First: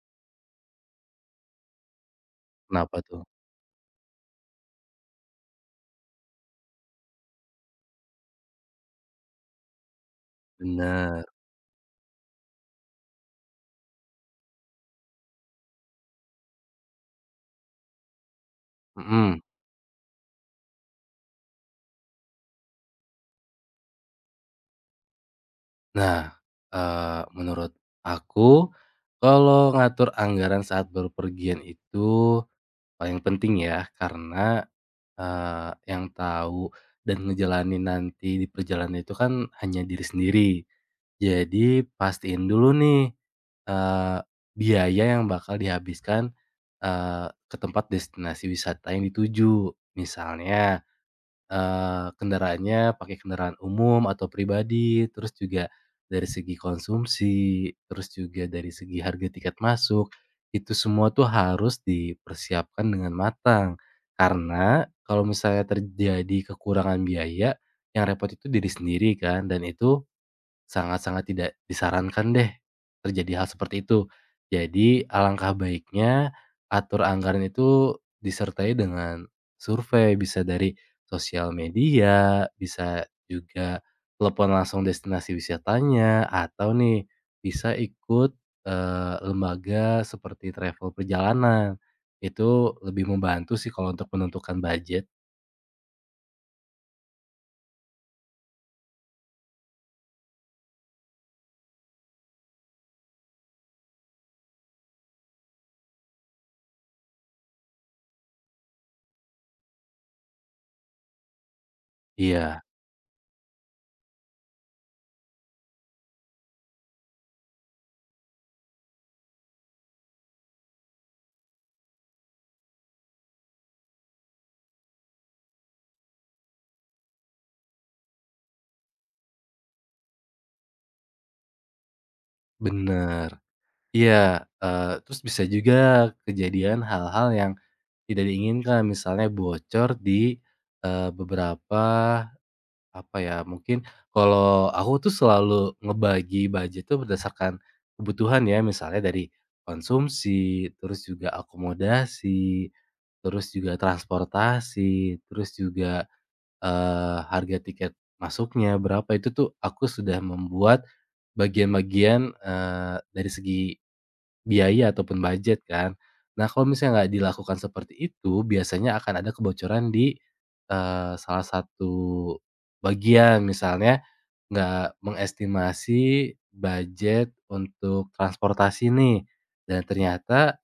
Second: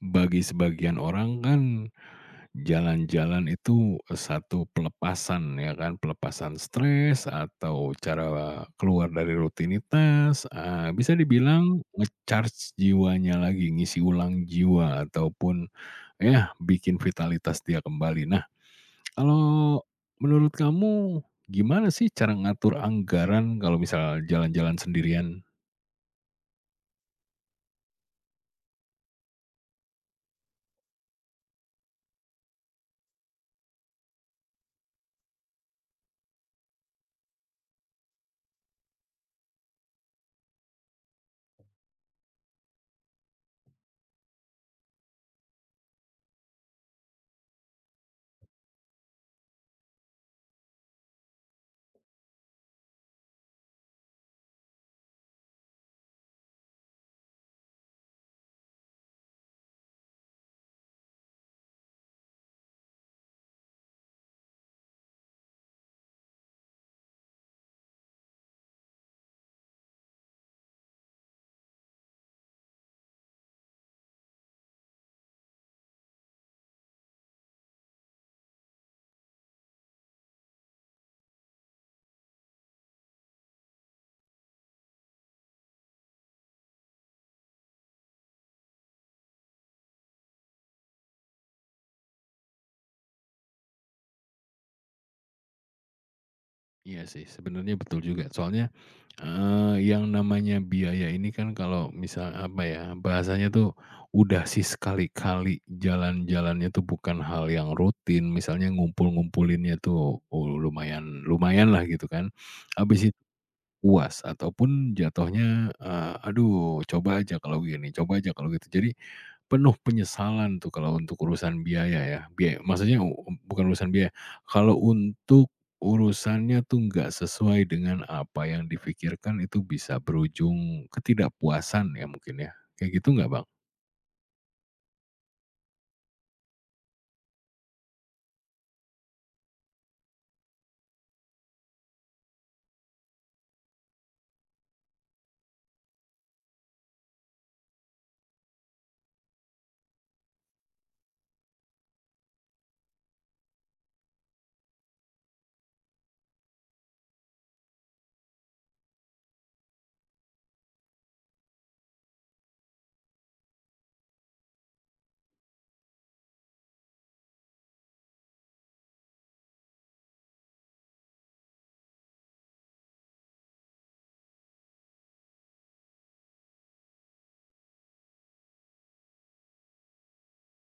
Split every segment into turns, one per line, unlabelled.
Bagi sebagian orang kan,
Kenapa tuh?
jalan-jalan itu satu pelepasan ya kan, pelepasan stres atau cara keluar dari rutinitas, bisa
Bener,
dibilang ngecharge jiwanya lagi, ngisi ulang jiwa ataupun ya bikin vitalitas dia kembali. Nah,
mhm.
kalau menurut kamu gimana sih cara ngatur anggaran kalau misal jalan-jalan sendirian?
Nah, menurut aku kalau ngatur anggaran saat berpergian itu paling penting ya, karena, yang tahu dan ngejalanin nanti di perjalanan itu kan hanya diri sendiri. Jadi pastiin dulu nih, eee, biaya yang bakal dihabiskan, ke tempat destinasi wisata yang dituju. Misalnya kendaraannya pakai kendaraan umum atau pribadi, terus juga dari segi konsumsi, terus juga dari segi harga tiket masuk, itu semua tuh harus dipersiapkan dengan matang. Karena kalau misalnya terjadi kekurangan biaya, yang repot itu diri sendiri kan, dan itu sangat-sangat tidak disarankan deh terjadi hal seperti itu. Jadi alangkah baiknya atur anggaran itu disertai dengan survei, bisa dari sosial media, bisa juga telepon langsung destinasi wisatanya, atau nih bisa ikut, lembaga seperti travel perjalanan. Itu lebih membantu sih kalau untuk menentukan budget.
Iya sih, sebenarnya betul juga. Soalnya, yang namanya biaya ini kan kalau misal, apa ya, bahasanya tuh udah sih, sekali-kali jalan-jalannya tuh bukan hal yang rutin, misalnya ngumpul-ngumpulinnya tuh, oh, lumayan lumayan lah gitu kan.
Iya,
Habis itu puas ataupun jatuhnya, "Aduh, coba aja kalau gini, coba aja kalau gitu." Jadi penuh penyesalan tuh kalau untuk urusan biaya ya, biaya maksudnya bukan urusan biaya, kalau untuk urusannya tuh nggak sesuai dengan apa yang difikirkan, itu bisa berujung ketidakpuasan ya mungkin ya, kayak gitu nggak,
bener.
Bang?
Iya, terus bisa juga kejadian hal-hal yang tidak diinginkan, misalnya bocor di, beberapa, apa ya, mungkin kalau aku tuh selalu ngebagi budget tuh berdasarkan kebutuhan ya, misalnya dari konsumsi, terus juga akomodasi, terus juga transportasi, terus juga, harga tiket masuknya berapa, itu tuh aku sudah membuat bagian-bagian, dari segi biaya ataupun budget kan. Nah, kalau misalnya nggak dilakukan seperti itu, biasanya akan ada kebocoran di, salah satu bagian. Misalnya nggak mengestimasi budget untuk transportasi nih, dan ternyata,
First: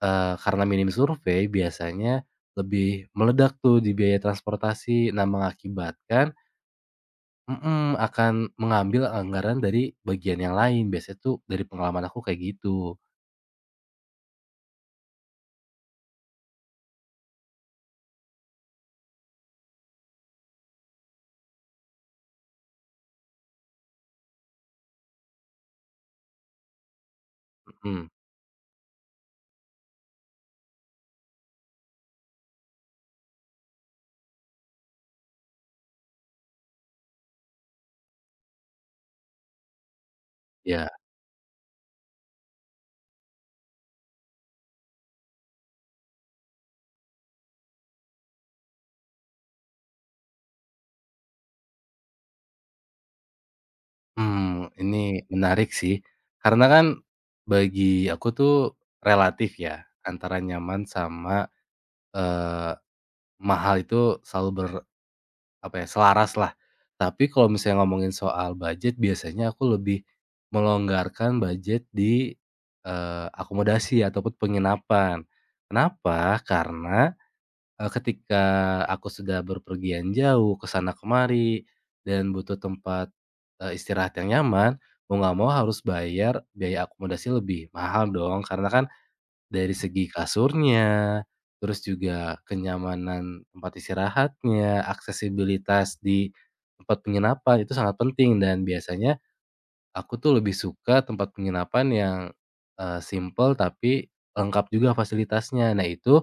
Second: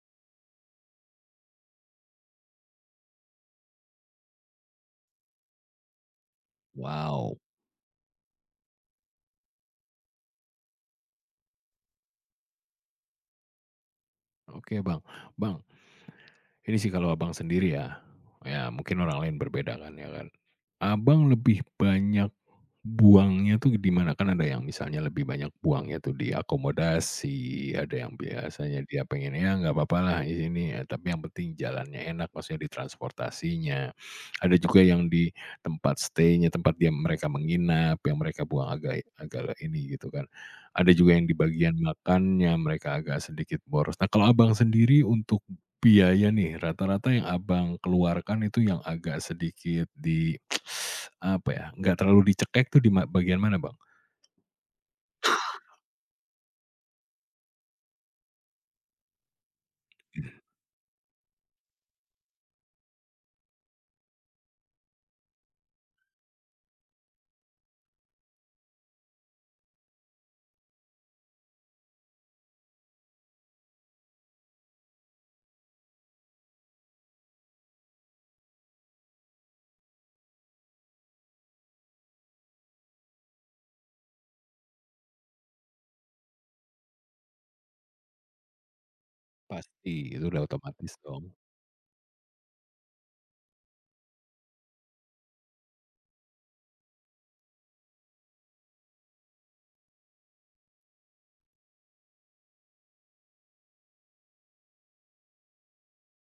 karena minim survei biasanya lebih meledak tuh di biaya transportasi. Nah, mengakibatkan
Wow.
mhm, akan mengambil anggaran dari bagian yang lain. Biasanya tuh dari pengalaman aku kayak gitu.
Oke, Bang. Bang, ini sih kalau Abang sendiri ya, ya mungkin orang lain berbeda kan ya kan. Abang lebih banyak buangnya tuh di mana? Kan ada yang misalnya lebih banyak buangnya tuh di akomodasi, ada
Mhm,
yang biasanya dia pengen, "Ya nggak papalah di sini, tapi yang penting jalannya enak," maksudnya di transportasinya. Ada juga yang di tempat stay-nya, tempat dia mereka menginap, yang mereka buang agak agak ini gitu kan.
iya.
Ada juga yang di bagian makannya mereka agak sedikit boros. Nah, kalau Abang sendiri untuk biaya nih, rata-rata yang Abang keluarkan itu yang agak sedikit di apa ya, nggak terlalu dicekek tuh di bagian mana, Bang?
Ini menarik sih, karena kan bagi aku tuh relatif ya, antara nyaman sama, eee, mahal itu selalu apa ya, selaras lah. Tapi kalau misalnya ngomongin soal budget biasanya aku lebih melonggarkan budget di, akomodasi ataupun penginapan. Kenapa? Karena ketika aku sudah berpergian jauh, ke sana kemari, dan butuh tempat, istirahat yang nyaman, mau nggak mau harus bayar biaya akomodasi lebih mahal dong, karena kan dari
Pasti,
segi
itu udah otomatis
kasurnya,
dong.
terus juga kenyamanan tempat istirahatnya, aksesibilitas di tempat penginapan itu sangat penting dan biasanya aku tuh lebih suka tempat penginapan yang, simpel tapi lengkap juga fasilitasnya. Nah itu,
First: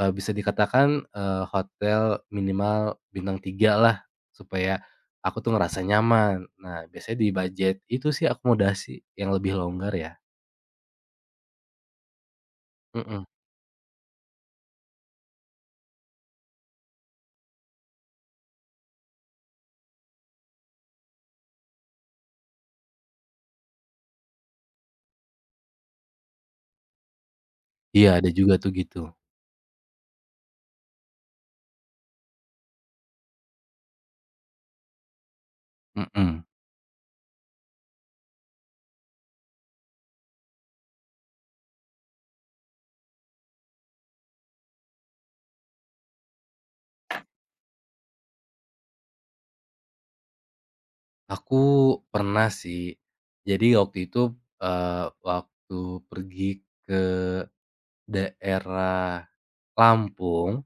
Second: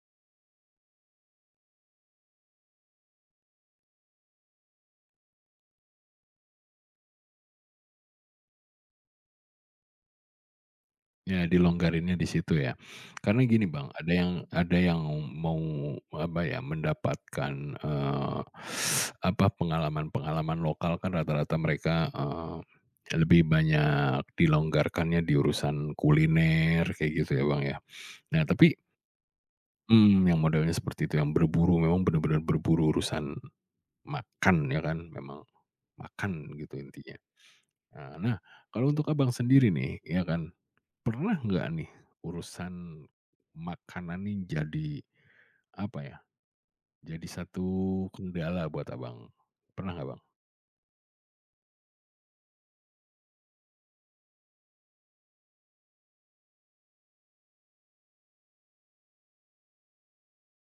Bisa dikatakan, hotel minimal bintang 3 lah, supaya aku tuh ngerasa nyaman. Nah, biasanya di budget itu sih akomodasi yang lebih longgar ya.
Ya dilonggarinnya di situ ya.
Mhm.
Karena gini, Bang, ada yang mau apa ya, mendapatkan, eee, apa, pengalaman-pengalaman lokal kan rata-rata mereka, lebih banyak dilonggarkannya di urusan kuliner kayak gitu ya, Bang, ya.
Iya, ada
Nah
juga
tapi,
tuh gitu.
mhm, yang modelnya seperti itu, yang berburu, memang benar-benar berburu urusan makan ya kan, memang makan
Mhm.
gitu intinya. Nah, kalau untuk Abang sendiri nih, ya kan, pernah nggak nih urusan makanan nih jadi, apa ya, jadi satu kendala buat Abang? Pernah nggak, Bang?
Aku pernah sih. Jadi waktu itu, waktu pergi ke daerah Lampung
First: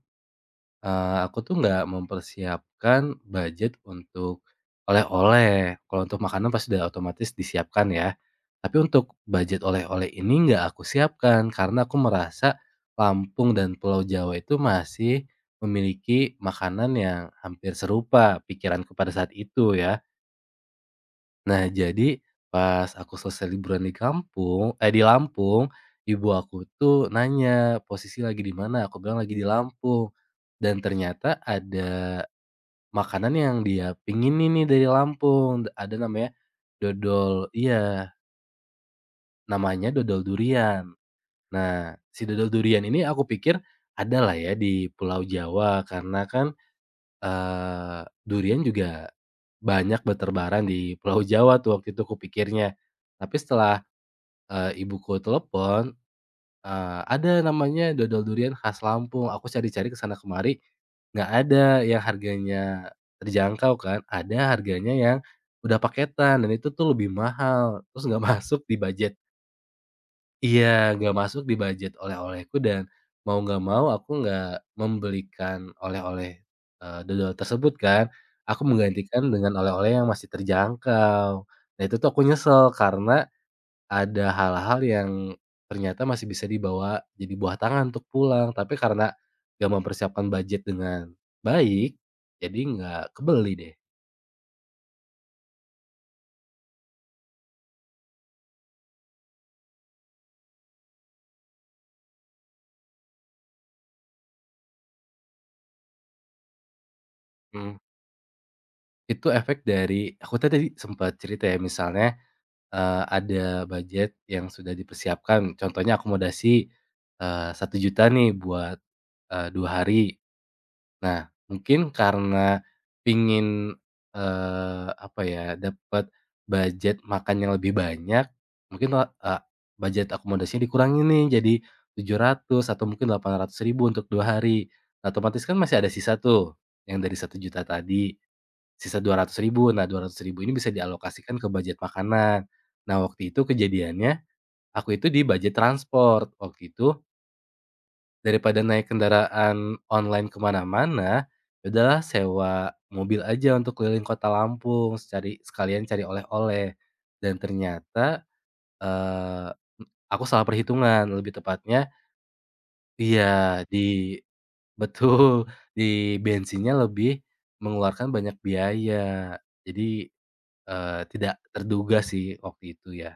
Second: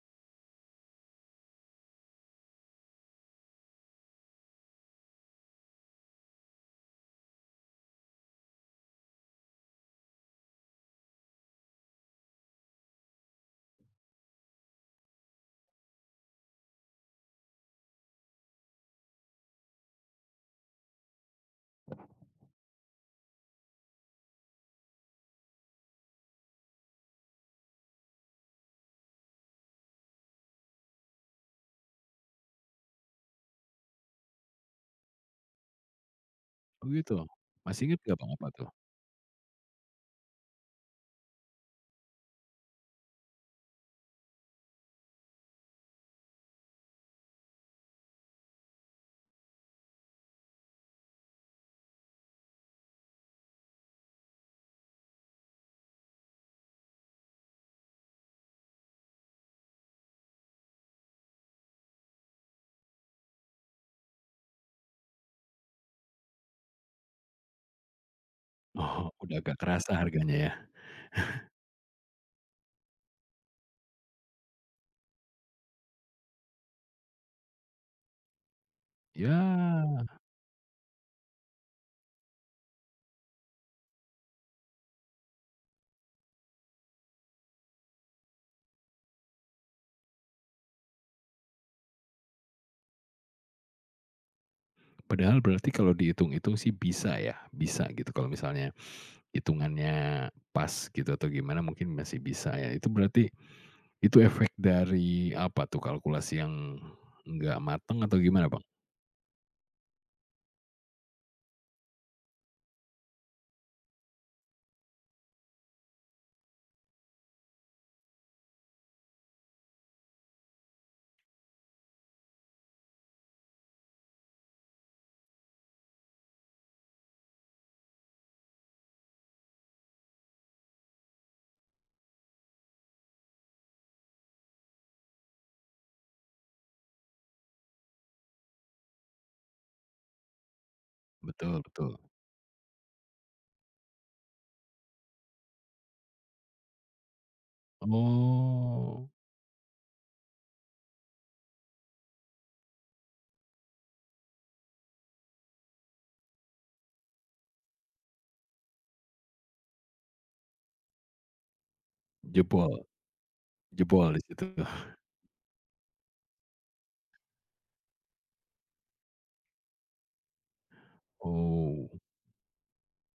Aku tuh nggak mempersiapkan budget untuk oleh-oleh. Kalau untuk makanan pasti udah otomatis disiapkan ya. Tapi untuk budget oleh-oleh ini nggak aku siapkan, karena aku merasa Lampung dan Pulau Jawa itu masih memiliki makanan yang hampir serupa pikiranku pada saat itu ya. Nah, jadi pas aku selesai liburan di kampung eh, di Lampung, ibu aku tuh nanya, "Posisi lagi di mana?" Aku bilang, "Lagi di Lampung." Dan ternyata ada makanan yang dia pinginin nih dari Lampung, ada namanya
Oh gitu?
dodol
Masih inget
iya,
nggak, Bang, apa tuh?
namanya dodol durian. Nah, si dodol durian ini aku pikir ada lah ya di Pulau Jawa karena kan, durian juga banyak berterbaran di Pulau Jawa tuh waktu itu kupikirnya. Tapi setelah ibuku telepon, "Ada namanya dodol durian khas Lampung." Aku cari-cari ke sana kemari, nggak ada yang harganya terjangkau kan, ada harganya yang udah paketan dan itu tuh lebih mahal, terus nggak masuk di
Oh,
budget
udah agak kerasa harganya ya?
iya, nggak masuk di budget oleh-olehku dan mau nggak mau aku nggak membelikan oleh-oleh, dodol tersebut kan, aku menggantikan dengan oleh-oleh
Ya,
yang masih terjangkau. Nah itu tuh aku nyesel karena ada hal-hal yang ternyata masih bisa dibawa jadi buah tangan untuk pulang, tapi karena nggak mempersiapkan budget dengan baik, jadi nggak kebeli deh.
padahal berarti kalau dihitung-hitung sih bisa ya, bisa gitu kalau misalnya hitungannya pas gitu atau gimana mungkin masih bisa ya. Itu berarti itu efek dari apa tuh, kalkulasi yang nggak
Mhm.
mateng atau gimana, Bang?
Itu efek dari aku tadi sempat cerita ya misalnya, ada budget yang sudah dipersiapkan, contohnya akomodasi, Rp1.000.000 nih buat, 2 hari. Nah, mungkin karena pingin, apa ya, dapat budget makan yang lebih banyak, mungkin budget akomodasinya dikurangin nih jadi tujuh ratus atau mungkin 800.000 untuk 2 hari. Nah, otomatis kan masih ada sisa tuh yang dari 1.000.000 tadi, sisa 200.000 Nah, dua ratus ribu ini bisa dialokasikan ke
Betul
budget
betul.
makanan. Nah, waktu itu kejadiannya aku itu di budget transport. Waktu itu Daripada naik
Oh,
kendaraan online kemana mana-mana, ya udahlah sewa mobil aja untuk keliling kota Lampung, secari sekalian cari oleh-oleh. Dan ternyata, eee, aku salah perhitungan, lebih tepatnya
jebol
iya, di
jebol di situ.
betul, di bensinnya lebih mengeluarkan banyak biaya. Jadi, tidak
Oh,
terduga sih waktu itu ya.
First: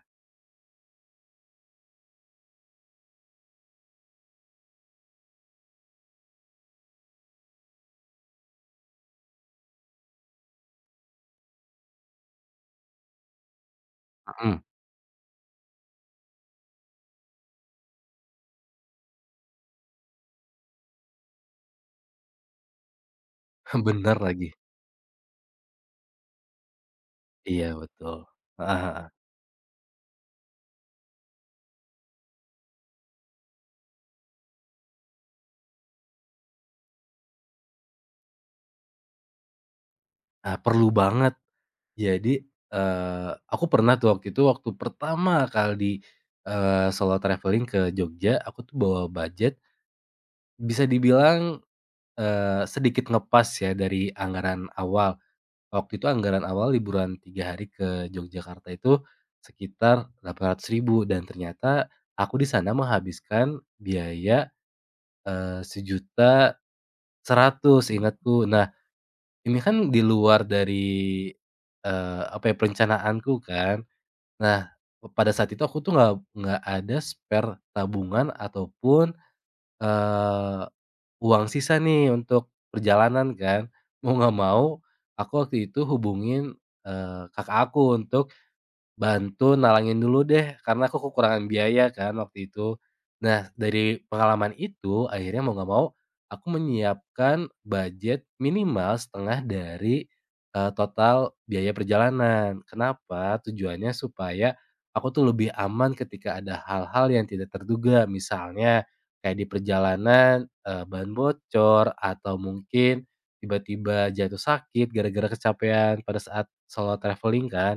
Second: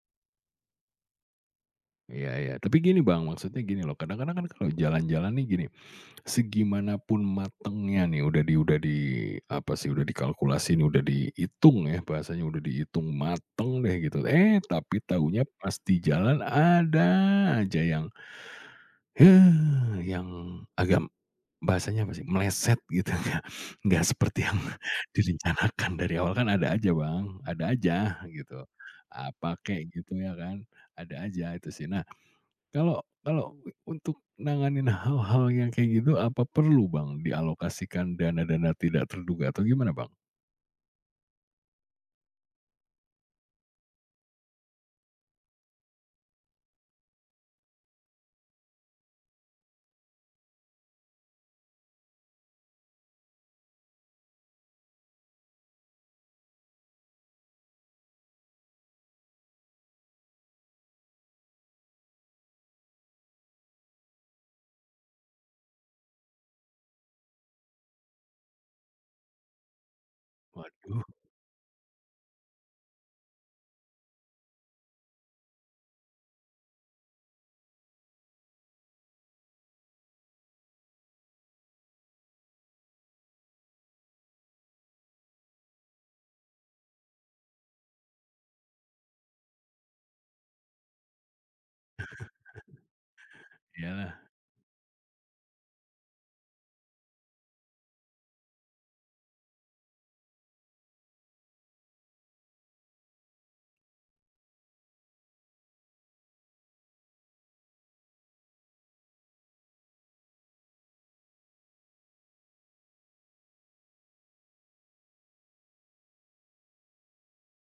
iya iya. Tapi gini, Bang, maksudnya gini loh, kadang-kadang kan kalau jalan-jalan nih gini. Segimanapun matengnya nih udah di apa sih, udah dikalkulasi, nih udah dihitung ya, bahasanya udah dihitung mateng deh gitu, eh
Mhm,
tapi taunya pasti jalan ada aja yang agak bahasanya apa sih, meleset gitu ya, nggak
bener
seperti
lagi.
yang direncanakan dari awal, kan ada aja Bang, ada
Iya
aja
betul.
gitu.
Heeh heeh.
Apa kek gitu ya kan, ada aja itu sih. Nah, kalau kalau untuk nanganin hal-hal yang kayak gitu, apa perlu Bang dialokasikan dana-dana tidak terduga atau gimana, Bang?
Nah, perlu banget Jadi, aku pernah tuh waktu itu waktu pertama kali, solo traveling ke Jogja, aku tuh bawa budget bisa dibilang, sedikit ngepas ya dari anggaran awal. Waktu itu anggaran awal liburan 3 hari ke Yogyakarta itu sekitar delapan ribu ribu dan ternyata aku di sana menghabiskan biaya, Rp1.100.000 seingatku. Nah, ini kan di luar
Waduh,
dari, apa ya, perencanaanku kan. Nah, pada saat itu aku tuh nggak ada spare tabungan ataupun, eee, uang sisa nih untuk perjalanan kan. Mau nggak mau, aku waktu itu hubungin, kakak aku untuk Bantu nalangin dulu deh, karena aku kekurangan biaya kan waktu itu. Nah, dari
iya,
pengalaman itu akhirnya mau nggak mau aku menyiapkan budget minimal setengah dari, total biaya perjalanan. Kenapa? Tujuannya supaya aku tuh lebih aman ketika ada hal-hal yang tidak terduga. Misalnya kayak di perjalanan, ban bocor atau mungkin tiba-tiba jatuh sakit gara-gara kecapean pada saat solo traveling kan.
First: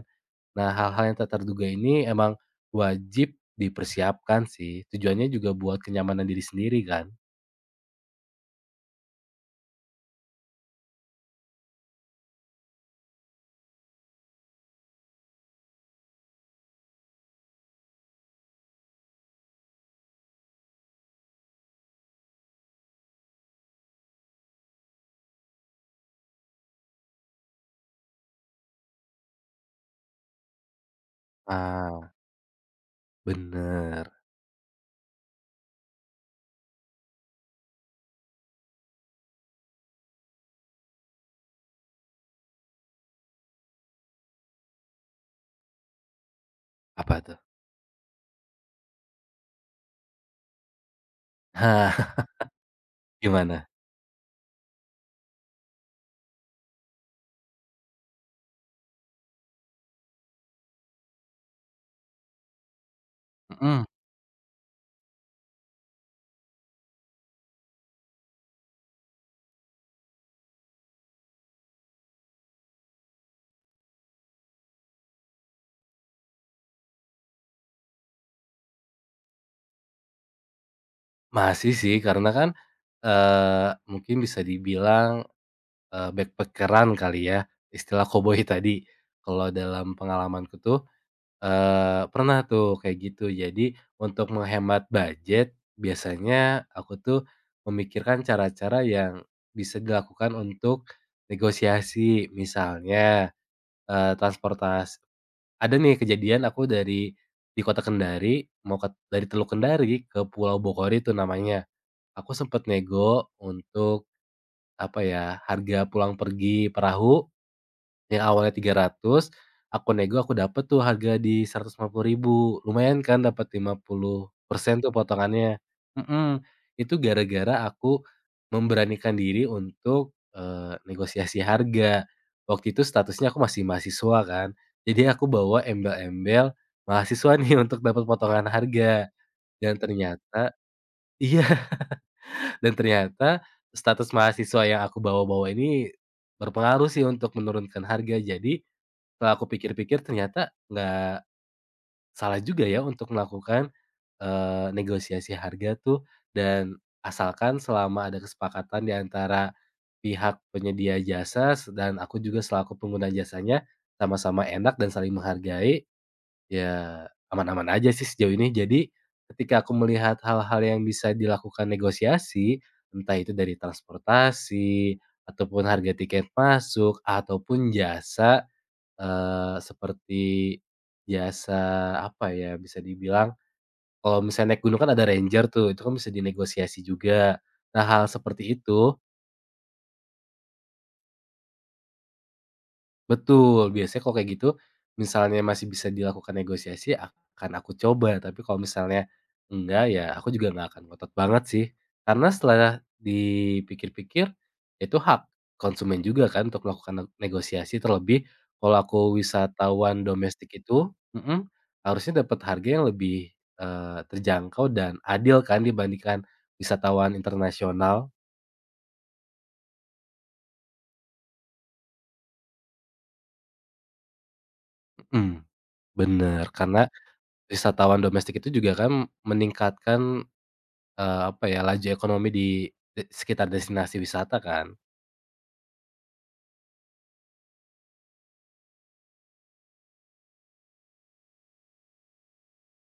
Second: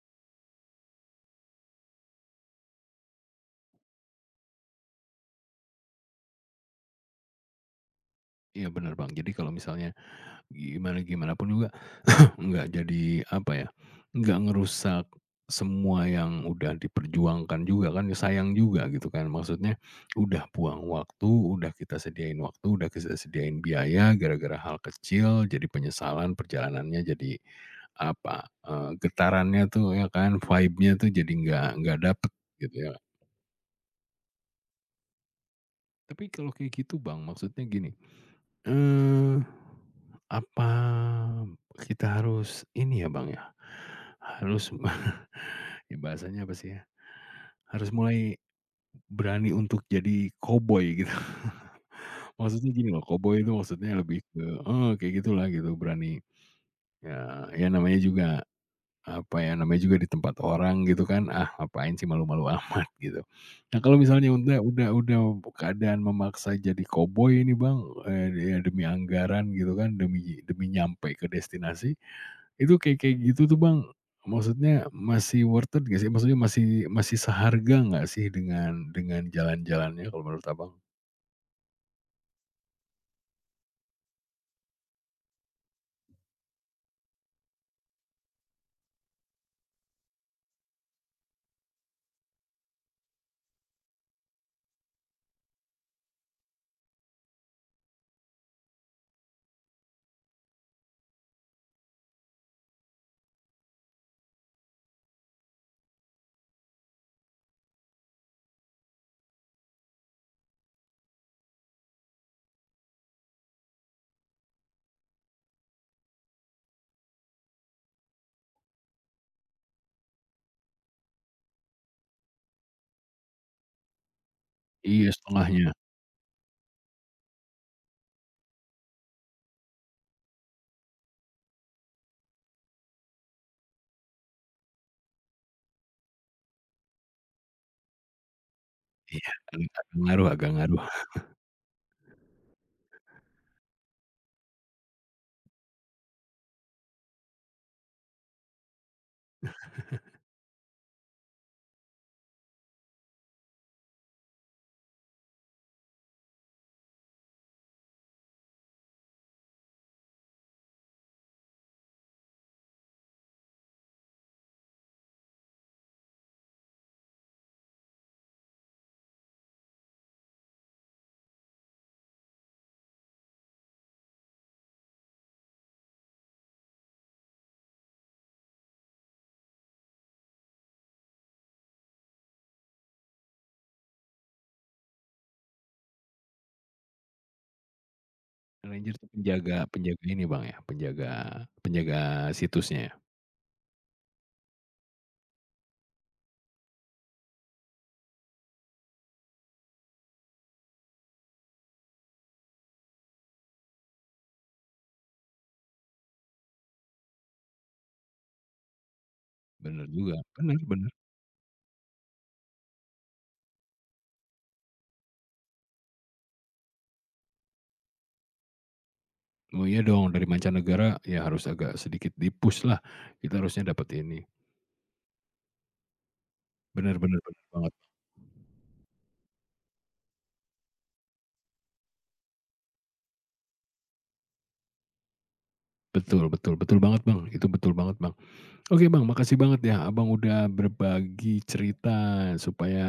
Nah, hal-hal yang tak terduga ini emang wajib dipersiapkan sih, tujuannya juga buat kenyamanan diri sendiri kan.
iya bener, Bang. Jadi kalau misalnya gimana gimana pun juga nggak jadi, apa ya, nggak ngerusak semua yang udah diperjuangkan juga kan, sayang juga gitu kan. Maksudnya udah buang waktu, udah kita sediain waktu, udah kita sediain biaya, gara-gara hal kecil jadi penyesalan, perjalanannya jadi, apa, getarannya tuh ya kan, vibe-nya tuh jadi nggak
Ah.
dapet gitu ya.
Bener.
Tapi kalau kayak gitu Bang, maksudnya gini, Eee, apa, kita harus ini ya, Bang, ya, harus ya bahasanya apa sih ya,
Apa tuh?
harus mulai berani untuk jadi koboi gitu.
Hah,
Maksudnya gini loh, koboi itu
Gimana?
maksudnya lebih ke heeh, kayak gitulah gitu berani, ya ya namanya juga apa ya, namanya juga di tempat orang gitu kan, ah, ngapain sih malu-malu amat gitu. Nah,
Mhm,
kalau misalnya udah keadaan memaksa jadi koboi ini Bang, ya demi anggaran gitu kan, demi demi nyampe ke destinasi, itu kayak kayak gitu tuh Bang, maksudnya masih worth it nggak sih? Maksudnya masih masih seharga nggak sih dengan jalan-jalannya kalau menurut Abang?
masih sih karena kan, mungkin bisa dibilang, backpacker kali ya, istilah koboi tadi. Kalau dalam pengalamanku tuh pernah tuh kayak gitu. Jadi untuk menghemat budget, biasanya aku tuh memikirkan cara-cara yang bisa dilakukan untuk negosiasi. Misalnya, eee, transportas ada nih kejadian aku di kota Kendari, mau ke dari Teluk Kendari ke Pulau Bogor itu namanya. Aku sempet nego untuk, apa ya, harga pulang pergi perahu yang awalnya 300, aku nego aku dapet tuh harga di ribu, lumayan kan dapat 50% tuh
Iya
potongannya.
setengahnya.
Mhm, itu gara-gara aku memberanikan diri untuk, negosiasi harga. Waktu itu statusnya aku masih mahasiswa kan, jadi aku bawa embel-embel mahasiswa nih untuk dapat potongan harga
Iya,
dan
agak ngaruh agak
ternyata
ngaruh.
iya, dan ternyata status mahasiswa yang aku bawa-bawa ini berpengaruh sih untuk menurunkan harga. Jadi setelah aku pikir-pikir ternyata nggak salah juga ya untuk melakukan, negosiasi harga tuh dan asalkan selama ada kesepakatan di antara pihak penyedia jasa dan aku juga selaku pengguna jasanya, sama-sama enak dan saling menghargai, ya aman-aman aja sih sejauh ini. Jadi ketika aku melihat hal-hal yang bisa dilakukan negosiasi, entah itu dari transportasi, ataupun harga tiket masuk, ataupun jasa seperti jasa, apa ya, bisa dibilang kalau misalnya naik gunung kan ada ranger tuh, itu kan bisa dinegosiasi juga. Nah, hal seperti
Ranger
itu
tuh penjaga penjaga ini Bang ya, penjaga penjaga situsnya ya?
Betul, biasanya kalau kayak gitu, misalnya masih bisa dilakukan negosiasi, akan aku coba, tapi kalau misalnya enggak, ya aku juga nggak akan ngotot banget sih. Karena setelah dipikir-pikir, itu hak konsumen juga kan untuk melakukan negosiasi, terlebih kalau aku
Bener
wisatawan
juga,
domestik
bener
itu
bener.
mhm, harusnya dapat harga yang lebih, terjangkau dan adil kan dibandingkan wisatawan internasional
Oh iya dong, dari mancanegara ya harus agak sedikit di-push lah, kita harusnya dapat ini.
mhm, bener, karena
Bener bener bener banget.
wisatawan domestik itu juga kan meningkatkan apa ya, laju ekonomi di sekitar destinasi wisata kan.
Betul betul betul banget, Bang, itu betul banget, Bang. Oke, Bang, makasih banget ya Abang udah berbagi cerita supaya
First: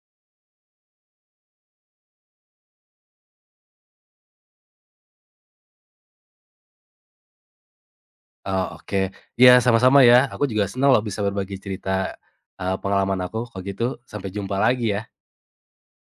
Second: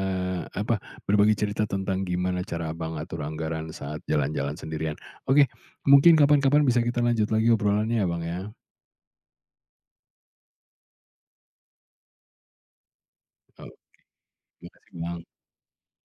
apa, berbagi cerita tentang gimana cara Abang atur anggaran saat jalan-jalan sendirian. Oke, mungkin kapan-kapan bisa kita lanjut lagi obrolannya ya, Bang, ya.
Oh, oke. Iya, sama-sama ya. Aku juga senang loh bisa berbagi cerita, pengalaman aku. Kalau
Oke,
gitu sampai jumpa lagi
makasih,
ya.
Bang.